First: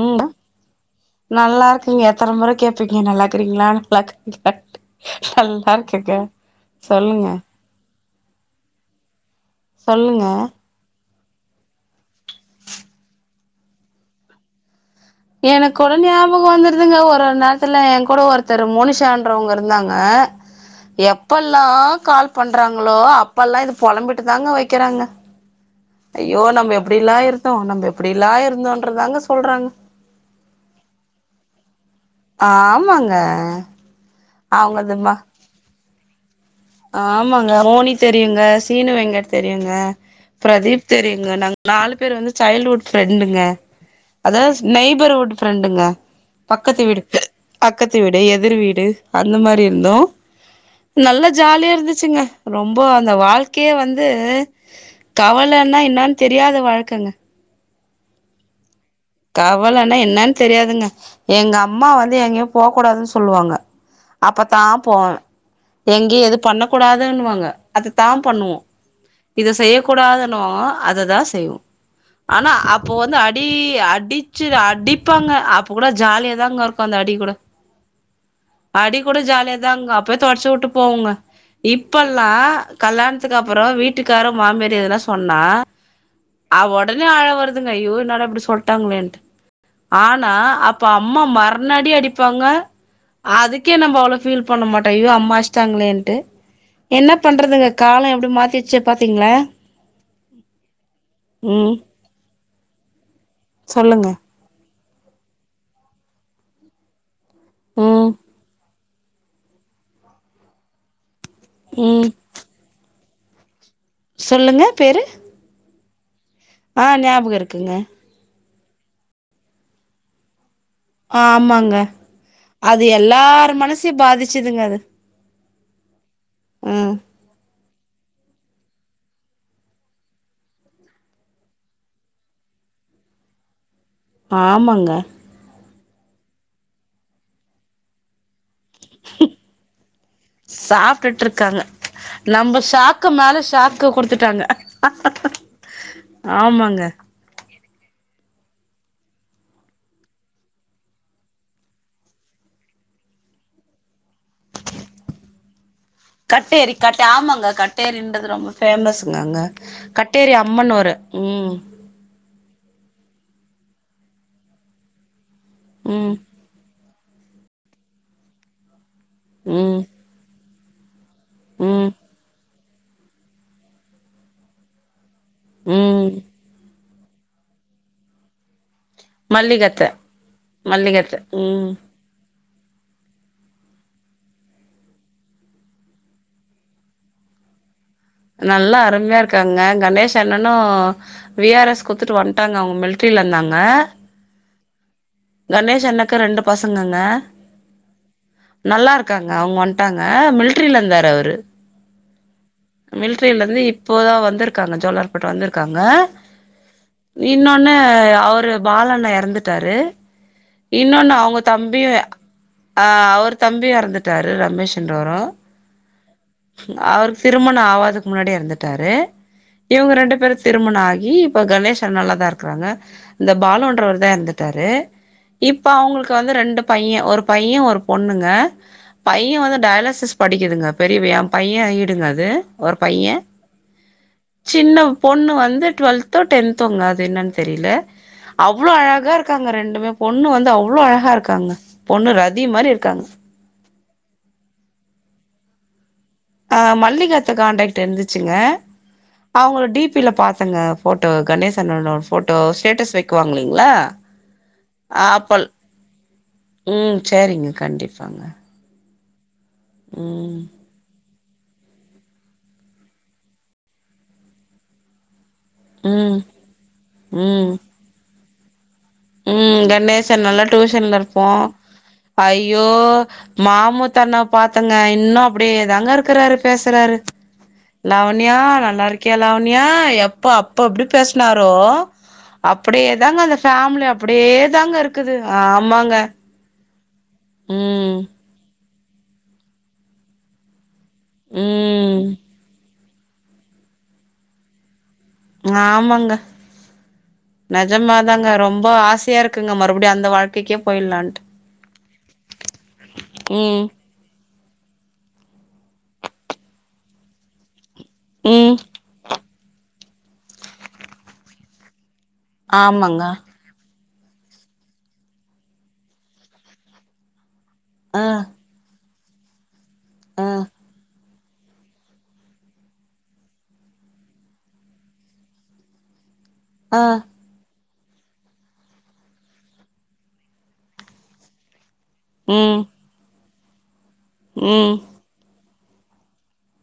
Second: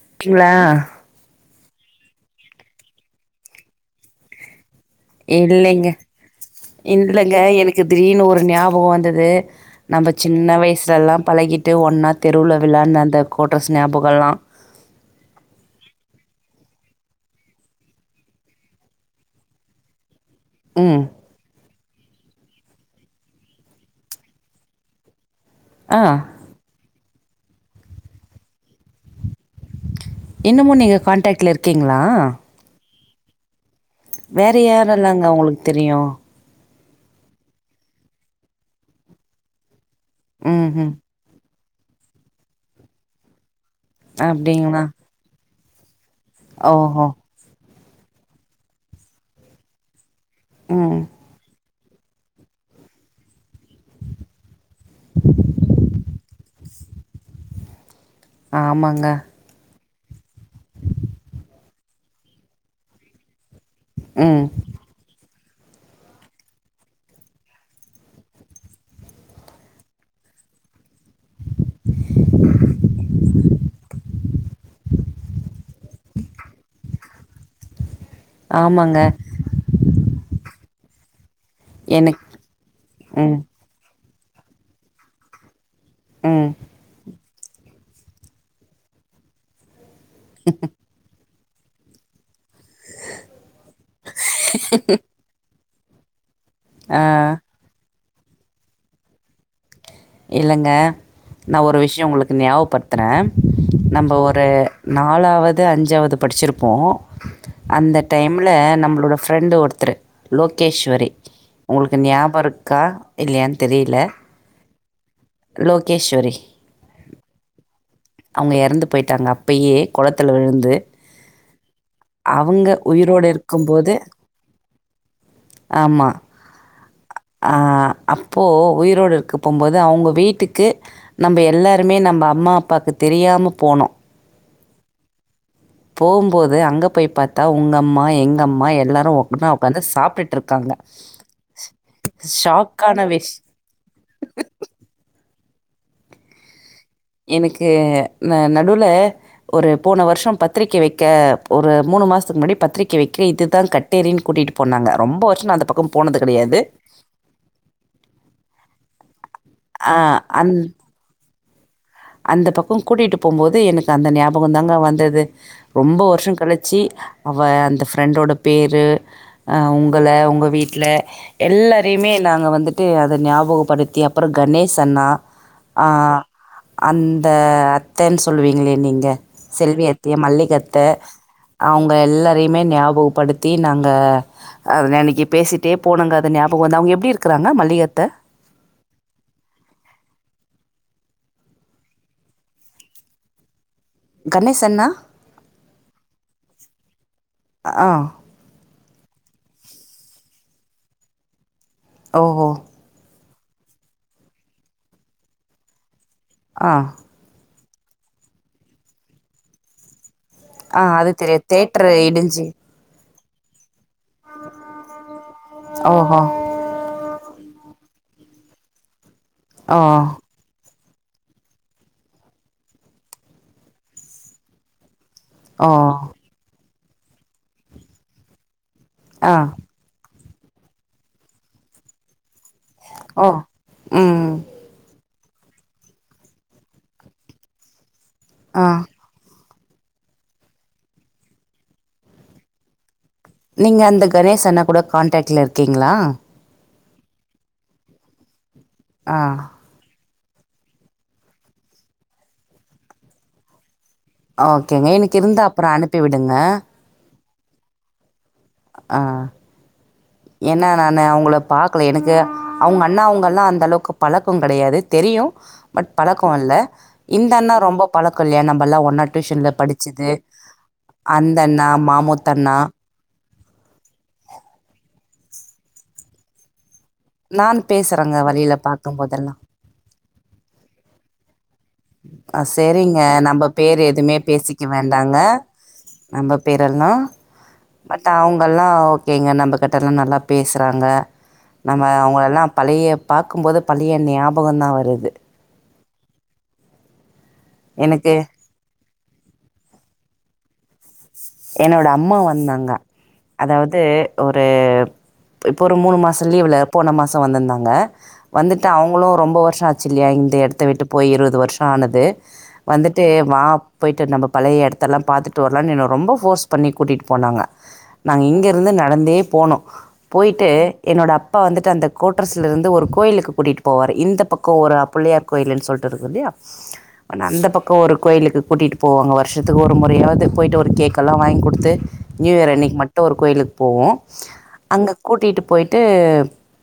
ம் களா நல்லா இருக்கங் எத்தன முறை கேப்பீங்க நல்லா கிறீங்களா நல்ல கிறீங்களான்ட்டு இல்லைங்க சொல்லுங்க இல்லங்க எனக்கு திடீர்னு ஒரு ஞாபகோ வந்தது நம்ம சொல்லுங்க சின்ன வயசுல்லாம் பழகிட்டு ஒன்னா தெருவுல விளையாட்ன அந்த கோட்டஸ் ஞாபகோல்லா எனக் கூட ஞாபகோ வந்தருதுங்க ஒரு நேரத்துல என் கூட ஒருத்தர் மோனிஷன்றவங்க இருந்தாங்க ம் எப்பல்லா கால் பண்றாங்களோ அப்பல்லா இது புலம்பிட்டு தாங்க வெக்கிறேங்க ஆ ஐயோ நம்ம எப்டி அப்டில்லா இருந்தோ நம்ம எப்டிலா இருந்தோன்றத தாங்க சொல்றாங்க இன்னமு நீங்க காண்டாக்ட்ல இருக்கீங்களா அ வேற யாரெல்லாங்க உங்களுக்கு தெரியு ஆமாங்க மோனி தெரியுங்க சீனு வெங்கட் தெரியுங்க ம் பிரதீப் ம் தெரியுங்க நாங்க நாலு பேர் வந்து சைல்ட்ஹுட் ஃப்ரெண்டுங்க அதாவது அப்டிங்களா நெபர்வுட் ஃப்ரெண்டுங்க பக்கத்து வீடு ஓஹோ பக்கத்து வீடு எதிர் வீடு அந்த மாரி இருந்தோ ம் நல்லா ஜாலியா இருந்துச்சுங்க ரொம்ப அந்த வாழ்க் கே வந்து கவலன்னா என்னான்னு தெரியாத வாழ்க்கங்க ஆமாங்க கவலன்னா என்னான்னு தெரியாதுங்க எங்க அம்மா வந்து எங்கேயும் போக கூடாதுன்னு சொல்லுவாங்க ம் அப்பத்தா போவே எங்கையு எதுவு பண்ண கூடாதுன்னுவாங்க அதத்தா பண்ணுவோ இத செய்ய கூடாதுன்னுவோ அததா செய்வோ ஆனா அப்போ வந்து அடி அட் அடிச்சி அடிப்பாங்க அப்ப கூட ஜாலியாதாங்க இருக்கு அந்த அடி கூட ஆமாங்க அடி கூட ஜாலியாதாங்க அப்பேயே தொடச்சி விட்டு போவோங்க எனக்கு இப்பல்லா கல்யாண்துக்கு ம் அப்புறோ வீட்டுக்காரோ மாமியார் எதுனா சொன்னா ம் ஆ உடனே அழ வருதுங்க ஐயோ என்னட இப்டி சொல்லிட்டாங்களேன்டு ஆனா அப்ப அம்மா மரண அடி அடிப்பாங்க அதுக்கே நம்ம அவ்வளோ ஃபீல் பண்ண மாட்டோ ஐயோ அம்மா அஷ்ட்டாங்களேன்டு ஆ என்ன பண்றதுங்க காலோ எப்டி மாத்திச்சி பாத்தீங்களா இல்லங்க நா ம் ஒரு விஷயோ உங்களுக்கு ஞாபப்படுத்துறே சொல்லுங்க நம்ப ஒரு நாலாவது அஞ்சாவது படிச்சிருப்போ அந்த ம் டைம்ல நம்ம நம்லோட ஃப்ரெண்ட் ஒருத்தரு லோகேஷ்வரி உங்களுக்கு ம் ஞாபோ இருக்கா இல்லைய தெரில சொல்லுங்க பேரு லோகேஷ்வரி ஆ ஞாபகோ இருக்குங்க அவுங்க எறந்து போயிட்டாங்க அப்பயே குளத்துல விழுந்து ஆமாங்க அவங்க அது உயிரோடு எல்லார் மனசுயு பாதிச்சிதுங்க அது ஆமா ம் ஆ அப்போ உயிரோடு இருக்கு போம்போது அவுங்க வீட்டுக்கு நம்ம எல்லாருமே நம்ம அம்மா அப் பாக்கு தெரியாம போனோ ஆமாங்க போம்போது அங்க போய் பாத்தா உங்க அம்மா எங் ங்க அம்மா எல்லாரு ஒன்னா ஒக்காந்து சாப்டிட்டு இருக்காங்க நம்ப ஷாக்கு மேல ஷாக்கு குடுத்துட்டாங்க ஆமாங்க எனக்கு ந நடுல ஒரு போன வருஷோ பத்திரிக்கை வைக்க ஒரு மூணு ணு மாசத்துக்கு முன்னடி பத்திரிக்கை வைக்க இதுதா கட்டேறினு கூட்டிட்டு போனாங்க ரொம்ப வருஷ நா அந்த பக்க கட்டேரி கட்ட ஆமாங்க கட்டேரின்றது ரொம்ப ஃபேமஸுங்க அங்க ஆ கட்டேரி அந் அம்மன் ஒரு ம் அந்த பக்கோ கூட்டிட்டு போகும்போது எனக்கு அந்த ஞாபகம் தாங்க வந்தது ரொம்ப ம் வருஷோ கழிச்சி அவ அந்த ஃப்ரெண்டோட பேரு அ ம் உங்கள உங்க வீட்ல ம் எல்லாரையுமே நாங்க வந்துட் ட்டு அத ஞாபகப்படுத்தி அப்புற கணேஸ் அண்ணா ஆ ம் அந்த அத்தன்னு சொல்லுவீங்களே நீங்க மல்லிகத்த செல்வியத்திய மல்லிகத்த அவுங்க எல்லா த்தையுமே ஞாபகப்படுத்தி நாங்க அது அன்னைக்கு பேசிட்டே போனேங்க அது ஞாபகம் வந்து அவுங்க எப்படி இருக்குறாங்க மல்லிகத்தை நல்லா அருமையா இருக்காங்கங்க கணேஷ் அண்ணனு வி ஆர் எஸ் குடுத்துட்டு வன்ட்டாங்க அவுங்க மில்ட்ரி ல இருந்தாங்க கணேஷ் அண்ணா? கணேஷ் அண்ணாக்கு ரெண்டு பசங்கங்க ஆ. நல்லா இருக்காங்க அவுங்க வன்ட்டாங்க மில்ட்ரில இருந்தாரு அவரு ஓஹோ மிலிட்ரியில இருந்து இப்போதா வந்துருக்காங்க ஜோலார்பேட்ட வந்துருக்காங்க அ முன்ன அவரு பாலண்ணே எறந்துட்டாரு இன்னொன்னு அவுங்க தம்பியு ஆ அவர் தம்பி எறந்துட்டாரு ரமேஷ் என்றோரு அவருக்கு திருமண ஆவாதுக்கு முன்னாடியே எறந்துட்டாரு இவுங்க ரெண்டு பேரு திருமண ஆகி இ இப்ப கணேசன் நல்லாதா இருக்கறாங்க இந்த பாலுன்றவர்தா எறந்துட்டாரு இப்ப ஓ அவுங்களுக்கு வந்து ரெண்டு பைய ஒரு பைய ஒரு பொண்ணுங்க பைய ஆ வந்து டயாலசிஸ் படிக்குதுங்க பெரியவ பைய ஈடுங்க அது ஒரு பைய ஓ ம் சின்ன பொண்ணு வந்து டுவெல்த்தோ டென்த்தோங்க அது என்னன்னு தெரியல ஆ அவ்ளோ அழகா இருக்காங்க ரெண்டு மே பொண்ணு வந்து அவ்ளோ அழகா இருக்காங்க பொண்ணு ரதி மாரி இருக்காங்க நீங்க அந்த கணேஸ் அன்னா கூட கான்டாக்ட்ல இருக்கீங்களா மல்லிகாத்த காான்டாக்ட் இருந்துச்சுங்க ஆ அவுங்களோட டி பி ப்பில பாத்தேங்க ஃபோட்டோ கணேஸ் அண்ணனோட ஃபோட்டோ ஸ்டேட்டஸ் வைக்குவாங்க இல்லைங்களா ஓகேங்க எனக்கு இருந்தா ஆப்பல் அப்புற அனுப்பி விடுங்க ம் சேரிங்க கண்டிப்பாங்க ஆ ம் என்னா நானு அவுங்கள பாக்கல எனக்கு அவுங்க அண்ணா அவுங்கெல்லா அந்த அளவுக்கு பழக்கோ கெடையாது தெரியு பட் ம் பழக்கோ இல்ல இந்த ம் அண்ணா ரொம்ப பழக்கோ இல்லையா நம் பல்லா ஒன்னா டியூஷன்ல ம் படிச்சது கணேசன் நல்லா டியூஷன்ல இருப்போ அந்த அண்ணா மாமுத் அண்ணா மாமுத் அண்ணா பாத்தேங்க இன்னு அப்டியேதாங்க இருக்குறாரு பேசுறாரு நான் பேசுகிறேங்க லாவண்யா வழியில் நல்லா இருக்கியா பார்க்கும்போதெல்லாம் லாவண்யா எப்ப அப்ப எப்டி பேசுனார் ரோ ஆ சரிங்க அப்டியேதாங்க அந்த நம்ம பேர் ஃபேமிலி எதுவுமே அப்டியே பேசிக்க தாங்க இருக்குது ஆமாங்க எல்லா ம் பட் அவுங்கெல்லா ஓகேங்க நம்மகிட்டலா நல்லா பேசுறா ங்க நம்ம ம் அவுங்கலெல்லா பழைய பாக்கும்போது பழைய ஞாபகோ தா வருது ஆமாங்க எனக்கு நெஜமாதாங்க ரொம்ப ஆசயா இருக்குங்க மறுபடியு அந்த வாழ்க் கைக்கே போய்ட்லாண்ட்டு என்னோட அம்மா வந்தாங்க ம் அதாவது ஒரு ஒரு இப்போ ஒரு மூணு மாசோ லீவ்ல போன மாசோ வந்திருந்தாங்க ம் வந்துட்டு அவுங்களு ரொம்ப வருஷோ ஆச்சு இல்லையா இந்த எடத்த விட்டு போய் இருவது வருஷோ ஆனது வந்துட்டு ஆமாங்க வா போய்ட்டு நம்ம பழைய எடத்தெல்லா பாத்துட்டு வரலானு என்ன ரொம்ப ஃபோர்ஸ் பண்ணி கூட்டிட்டு போனாங்க அ நாங்க இங்கேருந்து நடந்தே போனோ அ போய்ட்டு என்னோட அப் பா வந்துட்டு அந்த கோட்ர்ஸ்ல இருந்து ‌ ஒரு கோயிலுக்கு கூட்டிட்டு போவாரு இந்த பக்க ஒர புள்ளையார் கோயிலுன்னு சொல்லிட்டு இருக்குல்லியா அ அனா அந்த பக்கோ ஒரு கோயிலுக்கு கூட்டிட்டு போவாங்க வர்ஷத்துக்கு ஒரு முறயாவ்து போய்ட்டு ஒரு கேக் கல்லா வாங் குடுத்து நியூயர் ம் அன்னக்கி மட்டு ஒரு கோய்லுக் போவோ ம் அங்க கூட்டிட்டு பொய்ட்டு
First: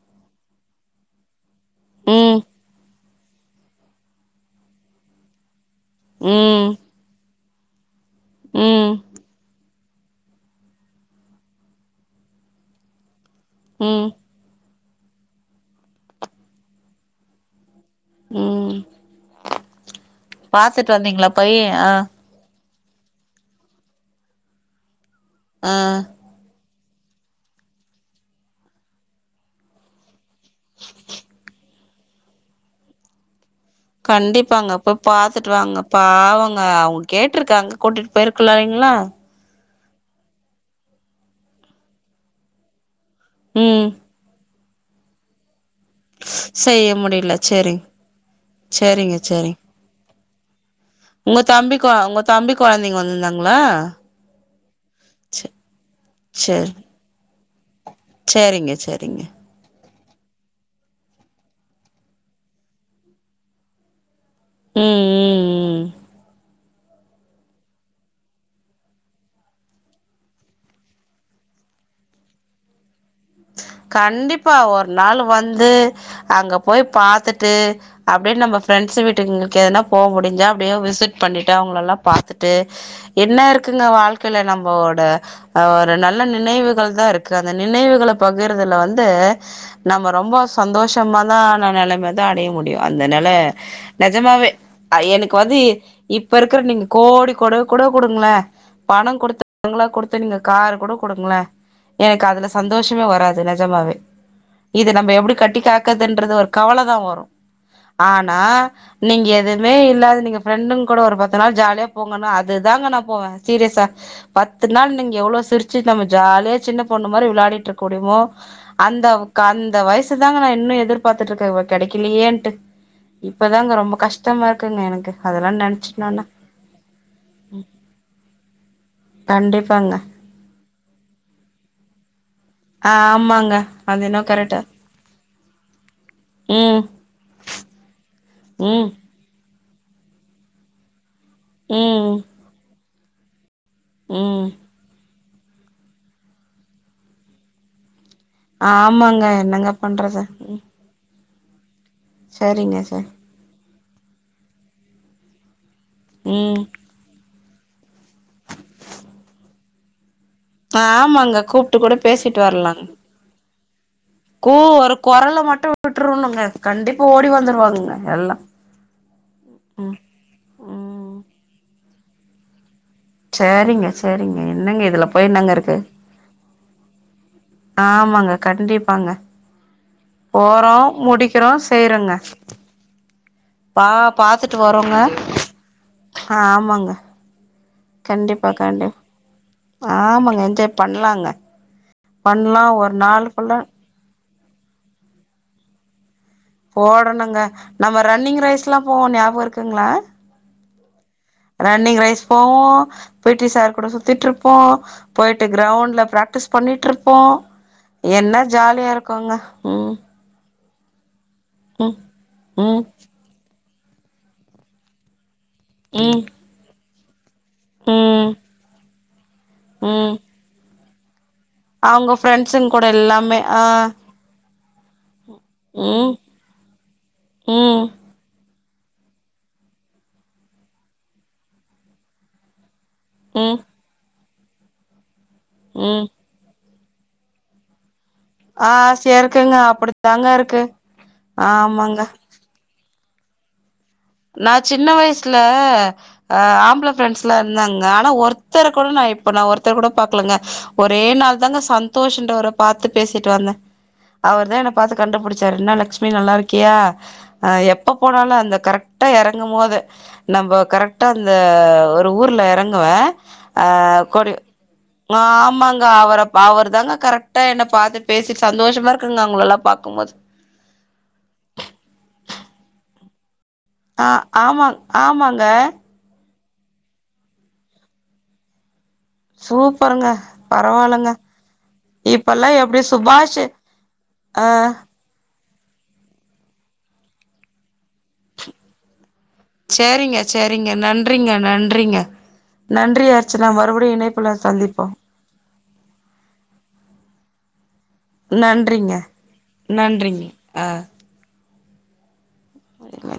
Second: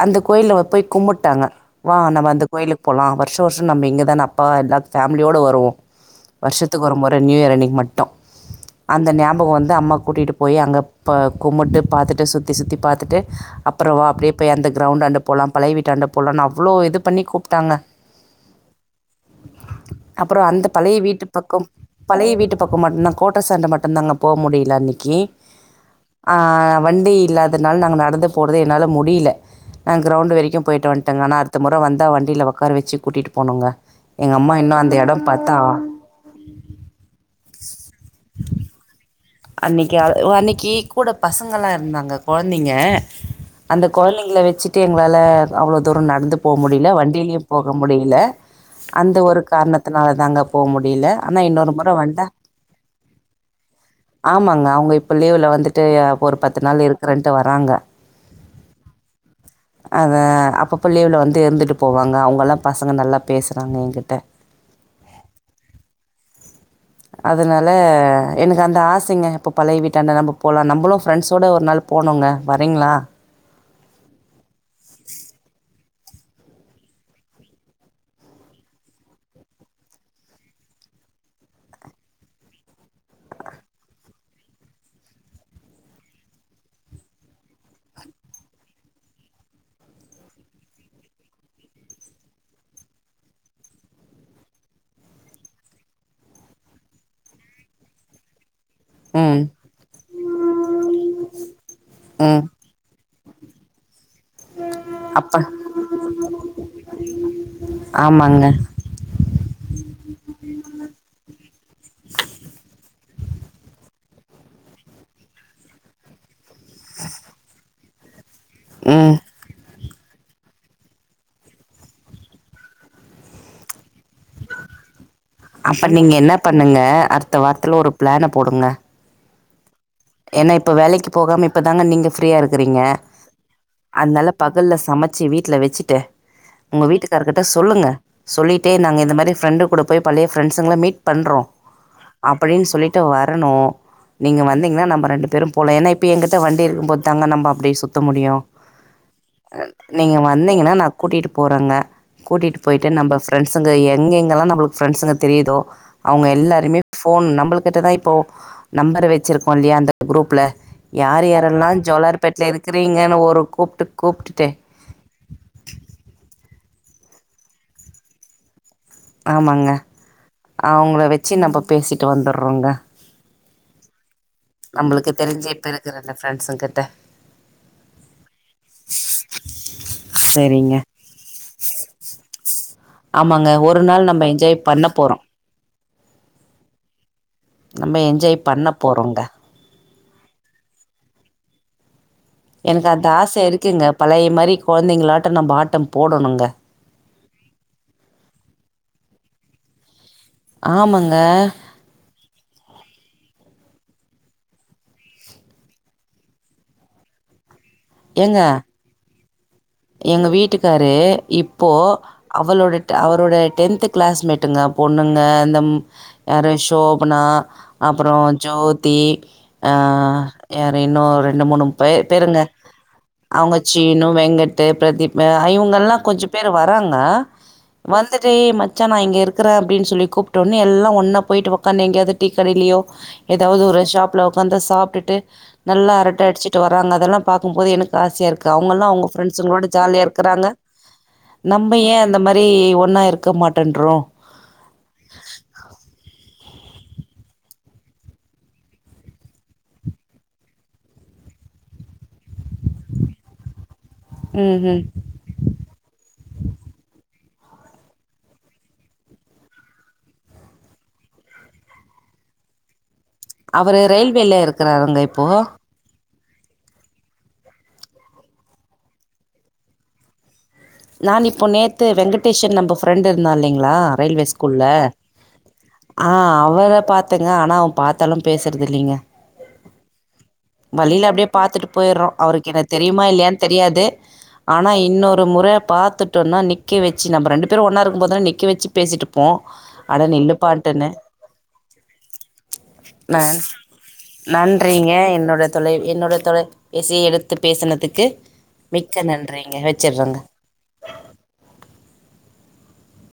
அந்த கோயில்லவ போய் கும்முட்டாங்க வா நம்ம ம் அந்த கோயிலுக் போலா வர் ஷோர்ஷோ நம்ம இங்கதான அப்பா எல்லாத் ஃபேம்லியோட வருவோ ம் வர்ஷத்துக் ஒரு முற நியூயர் அன்னிக்கி மட்டு ம் அந்த ஞாபகோ வந்து அம்மா கூட்டிட்டு போய் அங்கப்பா கும்புட்டு பாத்துட்டு சுத்தி சுத்தி பாத்துட்டு அப்பற வா ம் அப்டியே பேய் அந்த க்ரௌண்டாண்ட போலா பழை வீட்டாண்ட போலானு அவ்ளோ இது பண்ணி கூப்ட்டாங்க ம் அப்றொ அந்த பாத்துட்டு பழைய வீட்டு வந்தீங்களா பக்கெ போய் அ பழைய வீட்டு பக்கோமாட் நா கோட்டஸ்ஸாண்ட மட்டு தாங்க போ முடில அன்னிக்கி அ வண்டி இல்லாதனால நாங் நடுந்து போறது என்னால முடில க்ரௌண்ட் வரைக்கு போய்ட்டு வன்ட்டங்க ஆனா அடுத்த முற் வந்தா வண்டில ஒக்கார வச்சு கூட்டிட்டு போனுங்க கண்டிப்பாங்க போ பாத்துட்டு வாங்க பாவங்க அவுங்க கேட்ருக்காங்க கூட்டிட்டு பேய்ருக்குலாய்ங்ளா அன்னக்கியாரு ஒ அன்னக்கி கூட பசங்கலா இருந்தாங்க கொழந்திங்க அந்த ம் கொழந்திங்ள வெச்சுட்டு எங்ளால அவ்ளோ தூர நடுந்து போ செய்ய முடில முடியல வண்டில்யு போக சேரிங் முடில சேரிங்க அந்த ஒரு சேரிங் கார்ணத்துனால தாங்க போமுடில உங்க அனா இன்னொரு முற வன்ந்தா ஆஹ் ஆமாங்க அவுங்க இப்ப லீவ்ல வந்துட்டு ஒரு பத்து நாள் இருக்குறன்ட்டு வராங்க இங்க சரிங்க அத அப்பப்ப லீவ்ல வந்து இருந்துட்டு போவாங்க அவுங்கலா பசங்க நல்லா பேசுறாங்க ஏங்கிட்ட ம் ம் ம் அதுனால எனுக்கு அந்த ஆசங்க இப்ப பழைய வீட்டாண்ட நம்ம போலா நம்பளு ஃப்ரெண்ஸ்ஸோட ஒரு நாள் போனுங்க வரீங்ளா கண்டிப்பா ஒரு நாள் வந்து அங்க போய் பாத்துட்டு அப்டே நம்ப ஃப்ரெண்ட் ண்ஸு வீட்டுக்குங்ளுக்கு ஏத்னா போ முடிஞ்சா அப்டே விசுட் பண்ணிட்டு அவுங்லலா பாத்துட்டு என்னருக்குங்க வாழ்க்கைல நம்ப ஓட ஒரு நல்ல நினைவுகள் தா இருக்கு அந்த நினைவுகள பகிருதுல வந்து நம்ம ரொம்ப சந்தோஷமாதா தா‌ நெலமை தா அடைய முடியு அந்த நெல லே நெஜமாவே எனக்கு வந்து இப்ப இருக்குற நீங்க கோடி கொடய கூட குடுங்ள பண ம் குடுத்து வங்ளா குடுத்து நீங்க காரு கூட குடுங்கள எனக்கு ம் அதுல சந்தோஷ் யோ வராது நெஜமாவே இது நம்ப எப்டி அப்போ கட்டி காக்கற்துன்றது ஒரு கவல தா வரு ஆனா ஆமாங்க நீங் எதுமே இல்லாது நீங்க ஃப்ரெண்டுங் கூட ஒரு பத்து நாள் ஜால்யா போங்கன்ணு அதுதாங்க நா போவ சீரியஸா பத்து நாள் நீங்க எவ்ளோ சிரிச்சு நம்ம ஜால்யா சின்ன பொண்ணு மாரி விளாடிட்ருக் குடிமோ ம் அந்தவ் கந்த வயிஸ் சு தாங்க நா இன்னு எதுர்பாத்துட்டு இருக்க இவ கெடக்லிலியேன்ட்டு இப்பதாங்க ரொம்ப கஷ்டமா இருக்குங்க எனக்கு அதெல்லா அப்ப நீங்க நெனச்சுட்டோனா என்ன பண்ணுங்க அர்த்த வாரத்துல ஒரு ப்ளேன போடுங்க கண்டிப்பாங்க ஏன்னா இப்ப வேலக்கி போகாம இப்பதாங்க நீங்க ஃப்ரீயா இருக்கறீங்க ஆ ஆமாங்க அது என்னவோ அத்னால கரெக்ட்டு பகல்ல சமச்சி வீட்ல வெச்சிட்டு ம் உங்க வீட்டுக்கார் கிட்ட சொல்லுங்க சொல்லிட்டே ம் நாங்க இந்த மாரி ஃப்ரெண்டு் கூட போய் பழிய ஃப்ரெண்ட்ஸுங்கள மீட் பண்றோ ம் அப்படின் சொல்லிட் ட்டு வரணு நீங்க ம் வந்தீங்ன்னா நம்ப ரெண்டு பேரு போலா ஏன்னா இப்ப எங்கிட்ட வண்டி இருக்குபோத் தாங்க நம்ப அப்டி சுத் முடியு ஆமாங்க என்னங்க நீங்க பண்றது ம் வந்தீங்கனா நா கூட்டிட்டு போறாங்க கூட்டிட்டு சரிங்க போயிட்டு சரி நம்ப ப்ரெண்ஸுங்க எங்கெல்லா நம்பளுக்கு ஃப்ரெண்ஸுங்க தெரியுதோ அவுங்க ம் எல்லார்யிமே ஃபோன் நம்புல் கிட்டதா இப்போ நம்பர் வச்சிருக்கோ இல்யா அந்த குரூப்ல யார் ஆமாங்க யாரெல்லா கூப்ட்டு கூட ஜோலார் பேசிட்டு பெட்ல வரலாங்க இருக்குறீங்கன்னு ஒரு கூப் கூ ஒரு கொரல மட்டு விட்ருனுங்க கண்டிப்பா ஓடி வந்துருவாங்குங்க எல்லா ஆமாங்க ம் அவங்கள ம் வச்சு நம்ம பேசிட்டு வந்துருறோங்க சரிங்க சரிங்க என்னங்க இதுல நம்மளுக்கு போய் தெரிஞ்சு என்னங்க இப்ப இருக்கு இருக்கற இந்த ஃப்ரெண்ட்ஸங்க கிட்ட ஆமாங்க கண்டிப்பாங்க போறோ சரிங்க முடிக்கிறோ செய்றங்க ஆமாங்க ஒரு பா நாள் நம்ம பாத்துட்டு என்ஜாய் பண்ண வரோங்க போறோ ஆ ஆமாங்க நம்ம என்ஜாய் கண்டிப்பா பண்ண கண்டி போறோங்க ஆமாங்க என்ஜாய் பண்ணலாங்க எனக்கு அது ஆச இருக்குங்க பழைய மாரி குழந்தைங்களாட்ட நம்ம ஆட்ட போடணும்ங்க போடணுங்க நம்ம ரன்னிங் ரைஸ்ல்லா போவோ ஞாபக இருக்குங்களா ஆமாங்க ரன்னிங் ரைஸ் போவோ பிட் டி சார் கூட சுத்திட்ருப்போ போயிட்டு கிரௌண்ட்ல ப்ராக்டிஸ் பண்ணிட்ருப்போ என்ன ஏங்க ஜாலியா இருக்கோங்க எங்க வீட்டுக்காரு இப்போ ம் அவளோட ம் அவரோட டென்து கிளாஸ்மேட்டுங்க பொண்ணுங்க அந்த ம் யாரு ஷோபனா அப்புறோ ம் ஜோ தி ஆ ம் யாரு இன்னு ரெண் ரெண்டு மூணு பே அவுங்க பேருங்க ஃப்ரெண்ட்ஸுங் கூட எல்லாமே அவங்க ஆ சீனு வெங்கட் டு பிரதீப்பு இவங்கல்லா ம் கொஞ்ச பேர் வராங்க ம் வந்துட்டு ஏய் மச்சா நா இங்க இருக்கே அப்டின்னு சொல்லி கூப்ட்டோன்னே எல்ல ஒன்னா போயிட்டு உக்காந்து எங்கயாவது டீகடையிலயோ ம் ஏதாவது ஒரு ஷாப்ல உக்காந்து சாப்ட்டுட்டு நல்லா ம் அரட்ட அடுச்சுட் ட்டு வராங்க அதெல்லா பாக்கு போது எனக்கு ஆசையா இருக்கு ஆ அவங்கல்லா அவுங்க ப்ரெண்ட்ஸ் சேருக்குங்க சங்களோட ஜாலியா அப்படித்தாங்க இருக்கிறாங்க இருக்கு நம்ம ஏ ஆமாங்க அந்த மாரி ஒன்னா இருக்க மாட்டேன்றோ நா சின்ன வயசுல அ ஆம்பள பிரெண்ட்ஸ்லா இருந்தாங்க ஆனா ஒருத்தர கூட நா இப்ப நா ஒருத்தர் கூட பாக்கலங்க ஒரே நாள் தாங்க சந்தோஷ்ன்றவர பாத்து பேசிட்டு வந்தே அவர்தா ம் என்ன ம் பாத்து கண்டுபிடிச்சாரு என்னா லக்ஷுமி நல்லாருக்கியா ஆ எப்ப போனாலு அந்த கரெக்ட் ட்டா எறங்கும் போது நம்ம கரெக்டா அந்த ஒரு ஊர்ல எறங்குவே ஆ அவரு கொடு ரயில்வேல இருக்கறாருங்க இப்போ ஆமாங்க அவர அவரு தாங்க கரெக்டா என்ன பாத்து பேசி சந்தோஷமா இருக்குங்க அவங்களல்லா பாக்கும் போது நான் இப்போ நேத்து வெங்கடேஷன் நம்ப ஃப்ரெண்ட் இருந்தாலைங்க ல ஆ ரயில்வே ஸ்கூல்ல ஆமா ஆமாங்க ஆ அவ வேற பாத்தங்க ஆனா அவ பாத்தாலு பேசுறதில்லைங்க சூப்பருங்க வழியில பரவால்லங்க அப்டியே பாத்துட்டு போயிறோ இப்பல்லா அவருக்கு என்ன எப்டி தெரியுமா சுபாஷ் இல்லையான்னனு தெரியாது ஆ ஆனா இன்னொரு முறை பாத்துட்டோம்னா நிக்க வச்சு நம்ம ரெண்டு பேரு ஒன்னா இருக்கும் போது நிக்க வச்சு பேசிட்டு ப்போ அட சேரிங்க சேரிங்க நில்லுப்பான்ட்டுன்னே நன்றிங்க நன்றிங்க நன்றி ந அர்ச்சனா மறுபடியு இணைப்புல சந்திப்போ நன்றிங்க என்னோட தொலை என்னோட தொலைபேசிய எடுத்து பேசனதுக்கு மிக்க நன்றிங்க வச்சுறேங்க ஆ அ